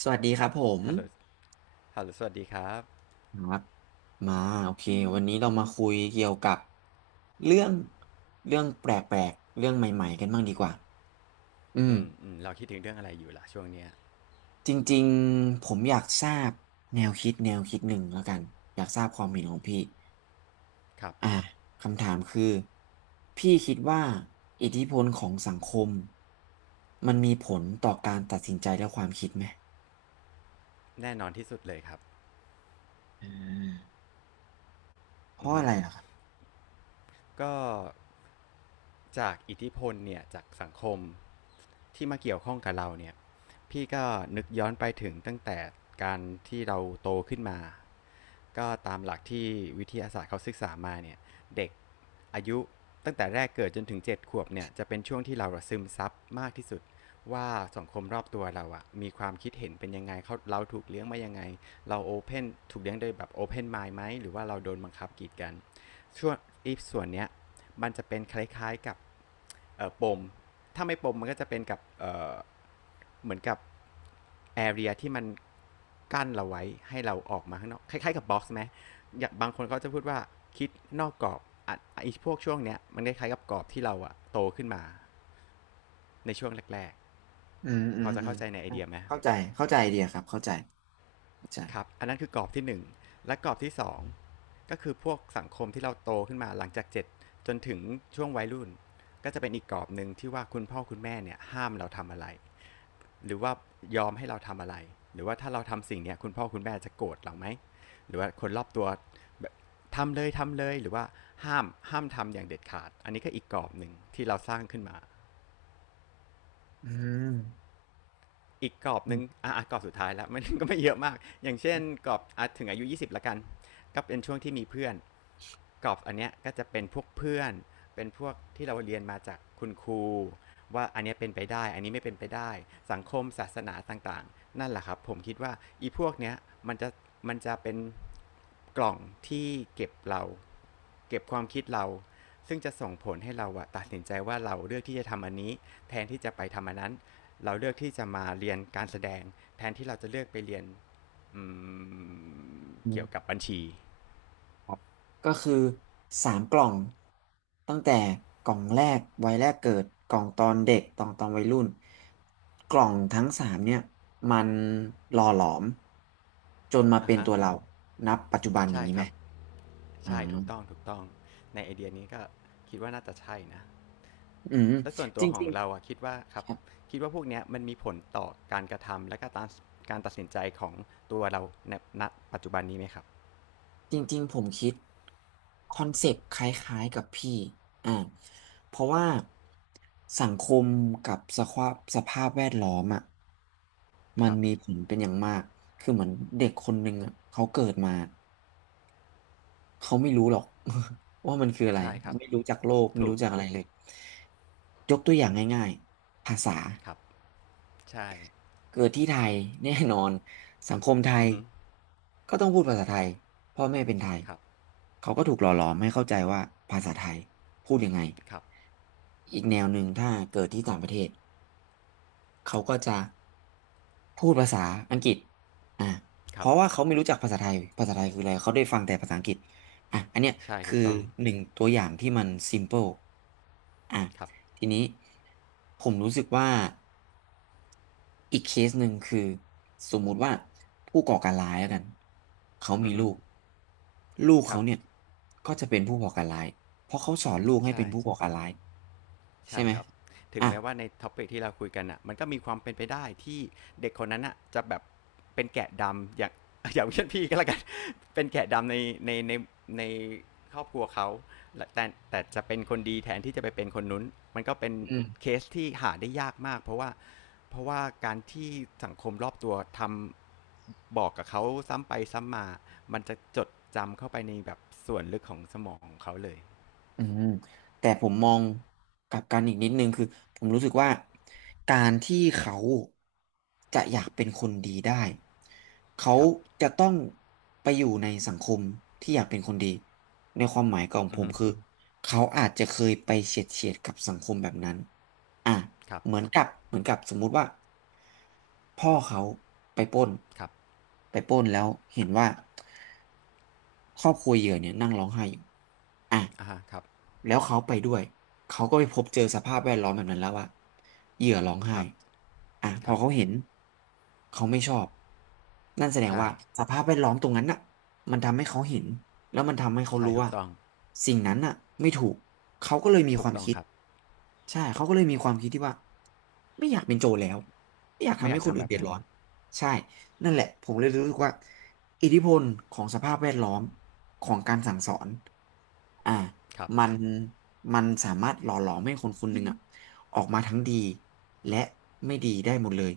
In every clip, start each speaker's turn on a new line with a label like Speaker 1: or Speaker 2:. Speaker 1: สวัสดีครับผม
Speaker 2: ฮัลโหลฮัลโหลสวัสดีครับ
Speaker 1: ครับมาโอเควันนี้เรามาคุยเกี่ยวกับเรื่องเรื่องแปลกๆเรื่องใหม่ๆกันบ้างดีกว่าอืม
Speaker 2: เราคิดถึงเรื่องอะไรอยู่ล่ะช่วงเนี้ย
Speaker 1: จริงๆผมอยากทราบแนวคิดหนึ่งแล้วกันอยากทราบความเห็นของพี่
Speaker 2: ครับ
Speaker 1: อ่าคำถามคือพี่คิดว่าอิทธิพลของสังคมมันมีผลต่อการตัดสินใจและความคิดไหม
Speaker 2: แน่นอนที่สุดเลยครับ
Speaker 1: อ่าเพ
Speaker 2: อือ
Speaker 1: ราะ
Speaker 2: ฮึ
Speaker 1: อะไรล่ะครับ
Speaker 2: ก็จากอิทธิพลเนี่ยจากสังคมที่มาเกี่ยวข้องกับเราเนี่ย พี่ก็นึกย้อนไปถึงตั้งแต่การที่เราโตขึ้นมา ก็ตามหลักที่วิทยาศาสตร์เขาศึกษามาเนี่ยเด็กอายุตั้งแต่แรกเกิดจนถึงเจ็ดขวบเนี่ยจะเป็นช่วงที่เราซึมซับมากที่สุดว่าสังคมรอบตัวเราอะมีความคิดเห็นเป็นยังไงเขาเราถูกเลี้ยงมายังไงเราโอเพนถูกเลี้ยงโดยแบบโอเพนไมล์ไหมหรือว่าเราโดนบังคับกีดกัน ช่วงอีฟส่วนเนี้ยมันจะเป็นคล้ายๆกับปมถ้าไม่ปมมันก็จะเป็นกับเหมือนกับแอเรียที่มันกั้นเราไว้ให้เราออกมาข้างนอกคล้ายๆกับบ็อกซ์ไหมอย่างบางคนเขาจะพูดว่าคิดนอกกรอบอ่ะไอ้พวกช่วงเนี้ยมันคล้ายๆกับกรอบที่เราอะโตขึ้นมาในช่วงแรก
Speaker 1: อืม
Speaker 2: ๆ
Speaker 1: อื
Speaker 2: พอ
Speaker 1: ม
Speaker 2: จะ
Speaker 1: อืม
Speaker 2: เข้าใจในไอเดียไหม
Speaker 1: เข้าใจเข้าใจไอเดียครับเข้าใจเข้าใจ
Speaker 2: ครับอันนั้นคือกรอบที่หนึ่ง และกรอบที่สองก็คือพวกสังคมที่เราโตขึ้นมาหลังจากเจ็ดจนถึงช่วงวัยรุ่นก็จะเป็นอีกกรอบหนึ่งที่ว่าคุณพ่อคุณแม่เนี่ยห้ามเราทำอะไรหรือว่ายอมให้เราทำอะไรหรือว่าถ้าเราทำสิ่งเนี้ยคุณพ่อคุณแม่จะโกรธเราไหมหรือว่าคนรอบตัวแบบทำเลยทำเลยหรือว่าห้ามห้ามทำอย่างเด็ดขาดอันนี้ก็อีกกรอบหนึ่งที่เราสร้างขึ้นมา
Speaker 1: อม
Speaker 2: อีกกรอบห
Speaker 1: อื
Speaker 2: นึ่
Speaker 1: ม
Speaker 2: งอ่ะกรอบสุดท้ายแล้ว มันก็ไม่เยอะมากอย่างเช่นกรอบถึงอายุยี่สิบละกันก็เป็นช่วงที่มีเพื่อน กรอบอันเนี้ยก็จะเป็นพวกเพื่อนเป็นพวกที่เราเรียนมาจากคุณครูว่าอันนี้เป็นไปได้อันนี้ไม่เป็นไปได้สังคมศาสนาต่างๆนั่นแหละครับผมคิดว่าอีพวกเนี้ยมันจะมันจะเป็นกล่องที่เก็บเราเก็บความคิดเราซึ่งจะส่งผลให้เราอะตัดสินใจว่าเราเลือกที่จะทำอันนี้แทนที่จะไปทำอันนั้นเราเลือกที่จะมาเรียนการแสดงแทนที่เราจะเลือกไปเรียน
Speaker 1: อื
Speaker 2: เกี่ยวกั
Speaker 1: ม
Speaker 2: บบัญชี
Speaker 1: ครับก็คือสามกล่องตั้งแต่กล่องแรกวัยแรกเกิดกล่องตอนเด็กตอนวัยรุ่นกล่องทั้งสามเนี่ยมันหล่อหลอมจนมา
Speaker 2: อ่ะ
Speaker 1: เป็น
Speaker 2: ฮะ
Speaker 1: ตัวเรานับปัจจุบันอย่า
Speaker 2: ใช่
Speaker 1: งนี้
Speaker 2: ค
Speaker 1: ไหม
Speaker 2: รับ
Speaker 1: อ่
Speaker 2: ใช่ถูกต้อง
Speaker 1: า
Speaker 2: ถูกต้องในไอเดียนี้ก็คิดว่าน่าจะใช่นะ
Speaker 1: อืม
Speaker 2: และส่วน
Speaker 1: จ
Speaker 2: ตัวของ
Speaker 1: ริง
Speaker 2: เราอะคิดว่าครับ
Speaker 1: ๆ
Speaker 2: คิดว่าพวกเนี้ยมันมีผลต่อการกระทำและก็การตัดสินใจของตัวเราในณปัจจุบันนี้ไหมครับ
Speaker 1: จริงๆผมคิดคอนเซปต์คล้ายๆกับพี่อ่าเพราะว่าสังคมกับสภาพแวดล้อมอ่ะมั
Speaker 2: ค
Speaker 1: น
Speaker 2: รับ
Speaker 1: มีผลเป็นอย่างมากคือเหมือนเด็กคนหนึ่งอ่ะเขาเกิดมาเขาไม่รู้หรอก ว่ามันคืออะไร
Speaker 2: ใช่ครับ
Speaker 1: ไม่รู้จักโลกไม่
Speaker 2: ถู
Speaker 1: รู้
Speaker 2: ก
Speaker 1: จักอะไรเลยยกตัวอย่างง่ายๆภาษา
Speaker 2: ครับใช่
Speaker 1: เกิดที่ไทย แน่นอนสังคมไท
Speaker 2: อื
Speaker 1: ย
Speaker 2: อฮึ
Speaker 1: ก็ต้องพูดภาษาไทยพ่อแม่เป็นไทย
Speaker 2: ครับ
Speaker 1: เขาก็ถูกหล่อหลอมให้เข้าใจว่าภาษาไทยพูดยังไง
Speaker 2: ครับ
Speaker 1: อีกแนวหนึ่งถ้าเกิดที่ต่างประเทศเขาก็จะพูดภาษาอังกฤษอ่ะ
Speaker 2: ค
Speaker 1: เพ
Speaker 2: รับ
Speaker 1: ราะว่าเขาไม่รู้จักภาษาไทยคืออะไรเขาได้ฟังแต่ภาษาอังกฤษอ่ะอันเนี้ย
Speaker 2: ใช่ถู
Speaker 1: คือ
Speaker 2: กต้อง
Speaker 1: หนึ่งตัวอย่างที่มัน simple อ่ะ
Speaker 2: ครับ
Speaker 1: ทีนี้ผมรู้สึกว่า อีกเคสหนึ่งคือสมมุติว่าผู้ก่อการร้ายแล้วกันเขา
Speaker 2: อื
Speaker 1: มี
Speaker 2: อฮึ
Speaker 1: ลูกลูก
Speaker 2: ครั
Speaker 1: เขา
Speaker 2: บ
Speaker 1: เนี่ยก็จะเป็นผู้ก่อการร้ายเพราะเขาสอนลูกให้
Speaker 2: ใช่
Speaker 1: เป็นผู้ก่อการร้ายใช่
Speaker 2: ใช่
Speaker 1: ไหม
Speaker 2: ครับถึง
Speaker 1: อ่ะ
Speaker 2: แม้ว่าในท็อปิกที่เราคุยกันอ่ะมันก็มีความเป็นไปได้ที่เด็กคนนั้นอ่ะจะแบบเป็นแกะดำอย่าง อย่างเช่นพี่ก็แล้วกัน เป็นแกะดำในในในในครอบครัวเขาแต่แต่จะเป็นคนดีแทนที่จะไปเป็นคนนุ้นมันก็เป็น
Speaker 1: อืม
Speaker 2: เคสที่หาได้ยากมากเพราะว่าการที่สังคมรอบตัวทำบอกกับเขาซ้ำไปซ้ำมามันจะจดจำเข้าไปในแบบส่วนลึกของสมองของเขาเลย
Speaker 1: อืมแต่ผมมองกลับกันอีกนิดนึงคือผมรู้สึกว่าการที่เขาจะอยากเป็นคนดีได้เขา
Speaker 2: ครับ
Speaker 1: จะต้องไปอยู่ในสังคมที่อยากเป็นคนดีในความหมายของ
Speaker 2: อื
Speaker 1: ผ
Speaker 2: อ
Speaker 1: ม
Speaker 2: ฮึ
Speaker 1: คือเขาอาจจะเคยไปเฉียดกับสังคมแบบนั้นอ่ะ
Speaker 2: ครับ
Speaker 1: เหมือนกับสมมุติว่าพ่อเขาไปปล้น
Speaker 2: ครับ
Speaker 1: ไปปล้นแล้วเห็นว่าครอบครัวเหยื่อเนี่ยนั่งร้องไห้อยู่
Speaker 2: อ่าฮะครับ
Speaker 1: แล้วเขาไปด้วยเขาก็ไปพบเจอสภาพแวดล้อมแบบนั้นแล้วอะเหยื่อร้องไห้
Speaker 2: ครับ
Speaker 1: อ่ะพ
Speaker 2: ค
Speaker 1: อ
Speaker 2: รับ
Speaker 1: เขาเห็นเขาไม่ชอบนั่นแสดง
Speaker 2: ใช่
Speaker 1: ว่าสภาพแวดล้อมตรงนั้นน่ะมันทำให้เขาเห็นแล้วมันทำให้เขา
Speaker 2: ใช่
Speaker 1: รู้
Speaker 2: ถูก
Speaker 1: ว่า
Speaker 2: ต้อง
Speaker 1: สิ่งนั้นน่ะไม่ถูกเขาก็เลยมี
Speaker 2: ถู
Speaker 1: ค
Speaker 2: ก
Speaker 1: วาม
Speaker 2: ต้อง
Speaker 1: คิด
Speaker 2: ครับ
Speaker 1: ใช่เขาก็เลยมีความคิดที่ว่าไม่อยากเป็นโจรแล้วไม่อยาก
Speaker 2: ไม่
Speaker 1: ทำ
Speaker 2: อ
Speaker 1: ให้
Speaker 2: ยาก
Speaker 1: คน
Speaker 2: ทำ
Speaker 1: อื่
Speaker 2: แบ
Speaker 1: น
Speaker 2: บ
Speaker 1: เดือด
Speaker 2: นั้น
Speaker 1: ร้อนใช่ นั่นแหละผมเลยรู้สึกว่าอิทธิพลของสภาพแวดล้อมของการสั่งสอนอ่า
Speaker 2: ครับ
Speaker 1: มันมันสามารถหล่อหลอมให้คนคนหนึ่งอ่ะออกมาทั้งดีและไม่ดีได้หมดเลย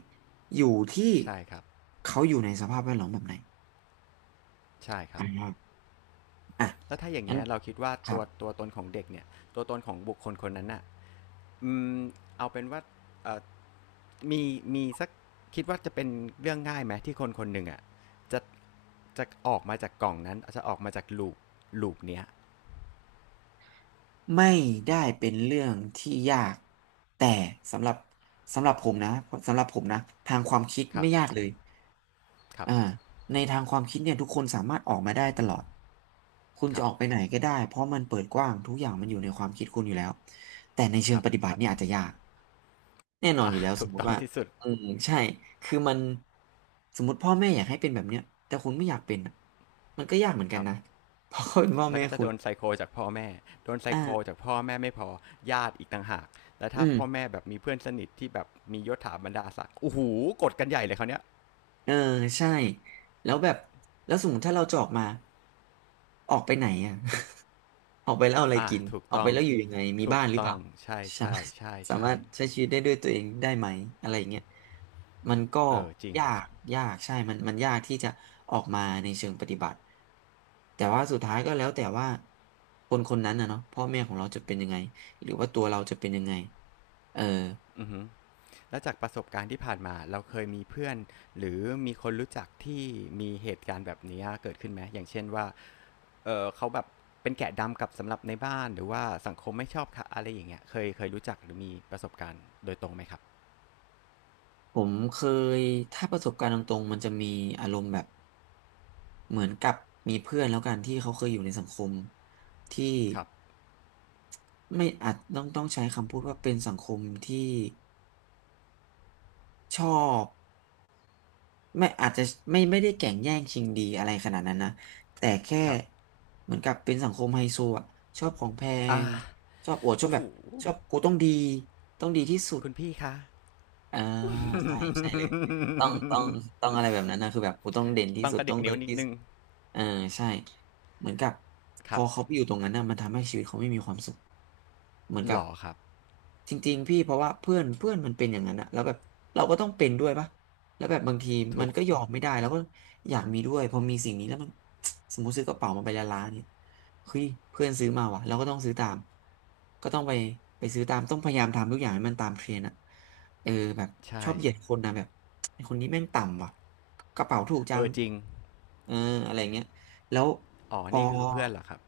Speaker 1: อยู่ที่
Speaker 2: ใช่ครับ
Speaker 1: เขาอยู่ในสภาพแวดล้อมแบบไหน
Speaker 2: ใช่ครั
Speaker 1: อ่
Speaker 2: บ
Speaker 1: าอ่ะ
Speaker 2: แล้วถ้าอย่าง
Speaker 1: งั้น
Speaker 2: เงี้ยเราคิดว่า
Speaker 1: ครั
Speaker 2: ตั
Speaker 1: บ
Speaker 2: วตัวตนของเด็กเนี่ย ตัวตนของบุคคลคนนั้นน่ะอืมเอาเป็นว่าเอ่อมีมีสักคิดว่าจะเป็นเรื่องง่ายไหมที่คนคนหนึ่งอ่ะจะ จะออกมาจากกล่องนั้น จะออกมาจากลูปเนี้ย
Speaker 1: ไม่ได้เป็นเรื่องที่ยากแต่สำหรับสำหรับผมนะสำหรับผมนะทางความคิด
Speaker 2: ครั
Speaker 1: ไม่
Speaker 2: บ
Speaker 1: ยากเลย
Speaker 2: ครับ
Speaker 1: อ่าในทางความคิดเนี่ยทุกคนสามารถออกมาได้ตลอดคุณ
Speaker 2: ค
Speaker 1: จะ
Speaker 2: รับ
Speaker 1: ออกไปไหนก็ได้เพราะมันเปิดกว้างทุกอย่างมันอยู่ในความคิดคุณอยู่แล้วแต่ในเชิ
Speaker 2: ค
Speaker 1: ง
Speaker 2: รับ
Speaker 1: ปฏิบัติเนี่ยอาจจะยากแน่นอน
Speaker 2: อ่ะ
Speaker 1: อยู่แล้วส
Speaker 2: ถู
Speaker 1: ม
Speaker 2: ก
Speaker 1: ม
Speaker 2: ต้
Speaker 1: ติ
Speaker 2: อง
Speaker 1: ว่า
Speaker 2: ที่สุด
Speaker 1: อืมใช่คือมันสมมติพ่อแม่อยากให้เป็นแบบเนี้ยแต่คุณไม่อยากเป็นอะมันก็ยากเหมือน
Speaker 2: ค
Speaker 1: กัน
Speaker 2: รับ
Speaker 1: นะ เพราะเขาเป็นพ่อ
Speaker 2: แล้ว
Speaker 1: แม่
Speaker 2: ก็จะ
Speaker 1: คุ
Speaker 2: โด
Speaker 1: ณ
Speaker 2: นไซโคจากพ่อแม่โดนไซโคจาก
Speaker 1: อ่า
Speaker 2: พ่อแม่ไม่พอญาติอีกต่างหาก แล้ว
Speaker 1: อื
Speaker 2: ถ้าพ่อ
Speaker 1: ม
Speaker 2: แม่แบบมีเพื่อนสนิทที่แบบมียศถาบรรดาศักดิ์โอ้โหกดกันใหญ่เลยเขาเนี้ย
Speaker 1: เออใช่แล้วแบบแล้วสมมติถ้าเราจะออกมาออกไปไหนอ่ะ ออกไปแล้วเอาอะไร
Speaker 2: อ่ะ
Speaker 1: กิน
Speaker 2: ถูก
Speaker 1: ออก
Speaker 2: ต้
Speaker 1: ไป
Speaker 2: อง
Speaker 1: แล้วอยู่ยังไงมี
Speaker 2: ถู
Speaker 1: บ้า
Speaker 2: ก
Speaker 1: นหรือเป
Speaker 2: ต้อ
Speaker 1: ล่า
Speaker 2: งใช่
Speaker 1: สา
Speaker 2: ใช่
Speaker 1: มารถ
Speaker 2: ใช่
Speaker 1: สา
Speaker 2: ใช่
Speaker 1: มารถใช้ชีวิตได้ด้วยตัวเองได้ไหมอะไรอย่างเงี้ยมันก็
Speaker 2: เออจริง
Speaker 1: ยากยากใช่มันยากที่จะออกมาในเชิงปฏิบัติแต่ว่าสุดท้ายก็แล้วแต่ว่าคนคนนั้นนะเนาะพ่อแม่ของเราจะเป็นยังไงหรือว่าตัวเราจะเป็นยังไงเออ
Speaker 2: อือฮึแล้วจากประสบการณ์ที่ผ่านมาเราเคยมีเพื่อนหรือมีคนรู้จักที่มีเหตุการณ์แบบนี้เกิดขึ้นไหม อย่างเช่นว่าเออเขาแบบ เป็นแกะดำกับสำหรับในบ้าน หรือว่าสังคมไม่ชอบค่ะอะไรอย่างเงี้ยเคยรู้จักหรือมีประสบการณ์โดยตรงไหมครับ
Speaker 1: ผมเคยถ้าประสบการณ์ตรงๆมันจะมีอารมณ์แบบ เหมือนกับมีเพื่อนแล้วกันที่เขาเคยอยู่ในสังคมที่
Speaker 2: ครับ
Speaker 1: ไม่อาจต้องใช้คำพูดว่าเป็นสังคมที่ชอบไม่อาจจะไม่ได้แก่งแย่งชิงดีอะไรขนาดนั้นนะแต่แค่
Speaker 2: ครับ
Speaker 1: เหมือนกับเป็นสังคมไฮโซอ่ะชอบของแพง
Speaker 2: อ่า
Speaker 1: ชอบอวดชอบ
Speaker 2: โอ้
Speaker 1: แบ
Speaker 2: โห
Speaker 1: บชอบกูต้องดีต้องดีที่สุด
Speaker 2: คุณพี่คะ
Speaker 1: อ่าใช่ใช่เลยต้องต้องต้องอะไรแบบนั้นนะคือแบบกูต้องเด่นที่
Speaker 2: ต้อง
Speaker 1: สุด
Speaker 2: กระดิ
Speaker 1: ต้อ
Speaker 2: ก
Speaker 1: งเลิ
Speaker 2: นิ้ว
Speaker 1: ศ
Speaker 2: นิด
Speaker 1: ที่
Speaker 2: นึ
Speaker 1: สุด
Speaker 2: ง
Speaker 1: เออใช่เหมือนกับพ
Speaker 2: ครั
Speaker 1: อ
Speaker 2: บ
Speaker 1: เขาไปอยู่ตรงนั้นน่ะมันทำให้ชีวิตเขาไม่มีความสุขเหมือน
Speaker 2: ห
Speaker 1: กับ
Speaker 2: ล่อครับ
Speaker 1: จริงๆพี่เพราะว่าเพื่อนเพื่อนมันเป็นอย่างนั้นอะแล้วแบบเราก็ต้องเป็นด้วยปะแล้วแบบบางทีมั
Speaker 2: ถู
Speaker 1: น
Speaker 2: ก
Speaker 1: ก็ยอมไม่ได้แล้วก็อยากมีด้วยพอมีสิ่งนี้แล้วมัน สมมติซื้อกระเป๋ามาใบละล้านเนี่ยเฮ้ยเพื่อนซื้อมาว่ะเราก็ต้องซื้อตามก็ต้องไปซื้อตามต้องพยายามทำทุกอย่างให้มันตามเทรนด์อะเออแบบช
Speaker 2: ใช่
Speaker 1: อบเหยียดคนนะแบบ ไอ้คนนี้แม่งต่ำว่ะกระเป๋าถูกจั
Speaker 2: เอ
Speaker 1: ง
Speaker 2: อจริง
Speaker 1: เอออะไรเงี้ยแล้ว
Speaker 2: อ๋อ
Speaker 1: พอ
Speaker 2: นี่คือเพื่อนเหรอครับ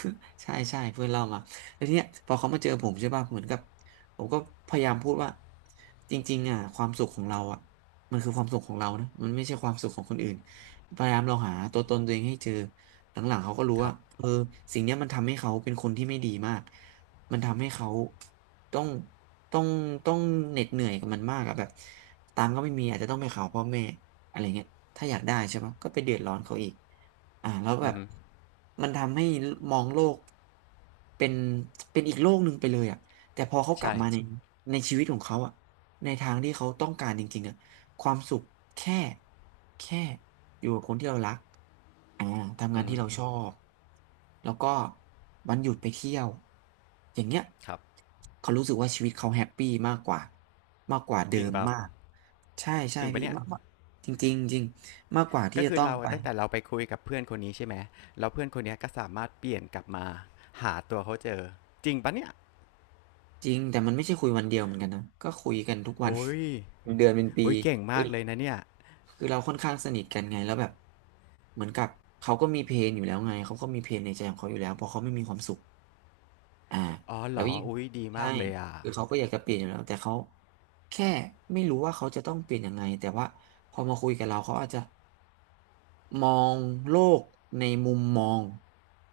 Speaker 1: ใช่ใช่เพื่อนเล่ามาแล้วทีเนี้ยพอเขามาเจอผมใช่ป่ะเหมือนกับผมก็พยายามพูดว่าจริงๆอ่ะความสุขของเราอ่ะมันคือความสุขของเรานะมันไม่ใช่ความสุขของคนอื่นพยายามลองหาตัวตนตัวเองให้เจอหลังๆเขาก็รู้
Speaker 2: ค
Speaker 1: ว่า
Speaker 2: รับ
Speaker 1: เออสิ่งเนี้ยมันทำให้เขาเป็นคนที่ไม่ดีมากมันทำให้เขาต้องต้องต้องเหน็ดเหนื่อยกับมันมากอะแบบตังค์ก็ไม่มีอาจจะต้องไปขอพ่อแม่ อะไรเงี้ยถ้าอยากได้ใช่ปะก็ไปเดือดร้อนเขาอีกอ่าแล้วแบ
Speaker 2: อือ
Speaker 1: บ
Speaker 2: ฮึ
Speaker 1: มันทำให้มองโลกเป็นเป็นอีกโลกหนึ่งไปเลยอ่ะแต่พอเขากลับ
Speaker 2: ใช่
Speaker 1: มาในชีวิตของเขาอ่ะในทางที่เขาต้องการจริงๆอ่ะความสุขแค่แค่อยู่กับคนที่เรารักอ่าทำงา
Speaker 2: อื
Speaker 1: น
Speaker 2: อ
Speaker 1: ที่
Speaker 2: ฮึ
Speaker 1: เราชอบ แล้วก็วันหยุดไปเที่ยว อย่างเงี้ย
Speaker 2: ครับ
Speaker 1: เขารู้สึกว่าชีวิตเขาแฮปปี้มากกว่ามากกว่า
Speaker 2: จ
Speaker 1: เดิ
Speaker 2: ริง
Speaker 1: ม
Speaker 2: เปล่า
Speaker 1: มาก ใช่ใช่
Speaker 2: จริงปะ
Speaker 1: พี่
Speaker 2: เนี่ย
Speaker 1: มาก จริงจริงจริงมากกว่าที่
Speaker 2: ก็
Speaker 1: จะ
Speaker 2: คือ
Speaker 1: ต้อง
Speaker 2: เรา
Speaker 1: ไป
Speaker 2: ตั้งแต่เราไปคุยกับเพื่อนคนนี้ใช่ไหมแล้วเพื่อนคนเนี้ยก็สามารถเปลี่ยนกลับมาหาตัวเขาเจอ จริงปะเนี่ย
Speaker 1: จริงแต่มันไม่ใช่คุยวันเดียวเหมือนกันนะก็คุยกันทุกวัน
Speaker 2: โอ้ย
Speaker 1: เป็นเดือนเป็นปี
Speaker 2: โอ้ยเก่ง
Speaker 1: คื
Speaker 2: มา
Speaker 1: อ
Speaker 2: กเลยนะเนี่ย
Speaker 1: คือเราค่อนข้างสนิทกันไงแล้วแบบเหมือนกับเขาก็มีเพลนอยู่แล้วไงเขาก็มีเพลนในใจของเขาอยู่แล้วเพราะเขาไม่มีความสุขอ่า
Speaker 2: อ๋อเห
Speaker 1: แล้
Speaker 2: ร
Speaker 1: ว
Speaker 2: อ
Speaker 1: ยิ่ง
Speaker 2: อุ้ยดี
Speaker 1: ใช่
Speaker 2: มากเลยอ่ะ
Speaker 1: คือเขาก็อยากจะเปลี่ยนอยู่แล้วแต่เขาแค่ไม่รู้ว่าเขาจะต้องเปลี่ยนยังไงแต่ว่าพอมาคุยกับเราเขาอาจจะ มองโลกในมุมมอง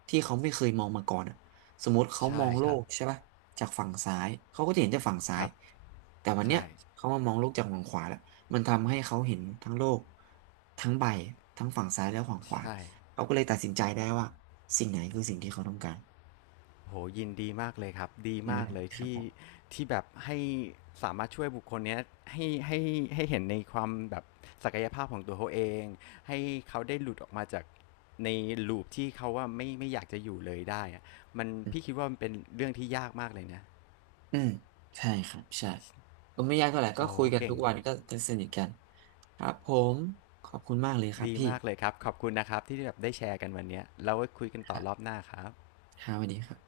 Speaker 1: ที่เขาไม่เคยมองมาก่อนอะสมมติเขาม
Speaker 2: ใช่
Speaker 1: องโล
Speaker 2: ครับ
Speaker 1: กใช่ปะจากฝั่งซ้ายเขาก็จะเห็นจากฝั่งซ้า
Speaker 2: ค
Speaker 1: ย
Speaker 2: รับ
Speaker 1: แต่วันเนี้ย
Speaker 2: ใช่
Speaker 1: เขามามองโลกจากฝั่งขวาแล้วมันทำให้เขาเห็นทั้งโลกทั้งใบทั้งฝั่งซ้ายและฝั่งขวา
Speaker 2: ใช่
Speaker 1: เขาก็เลยตัดสินใจได้ว่าสิ่งไหนคือสิ่งที่เขาต้องการ
Speaker 2: โหยินดีมากเลยครับดี
Speaker 1: อืม
Speaker 2: มากเลย
Speaker 1: ครับ
Speaker 2: ที่
Speaker 1: ผม
Speaker 2: ที่แบบให้สามารถช่วยบุคคลเนี้ยให้ให้ให้เห็นในความแบบศักยภาพของตัวเขาเองให้เขาได้หลุดออกมาจากในลูปที่เขาว่าไม่อยากจะอยู่เลยได้อะมัน
Speaker 1: อื
Speaker 2: พี่
Speaker 1: ม
Speaker 2: คิดว่ามันเป็นเรื่องที่ยากมากเลยนะ
Speaker 1: อืมใช่ครับใช่ก็ไม่ยากเท่าไหร่ก็
Speaker 2: โอ้
Speaker 1: คุยกัน
Speaker 2: เก่
Speaker 1: ทุ
Speaker 2: ง
Speaker 1: กวันก็สนิทกันครับผมขอบคุณมากเลยครับ
Speaker 2: ดี
Speaker 1: พี่
Speaker 2: มากเลยครับขอบคุณนะครับที่แบบได้แชร์กันวันเนี้ยแล้วไว้คุยกัน
Speaker 1: ค
Speaker 2: ต่อ
Speaker 1: รั
Speaker 2: รอ
Speaker 1: บ
Speaker 2: บหน้าครับ
Speaker 1: ครับสวัสดีครับ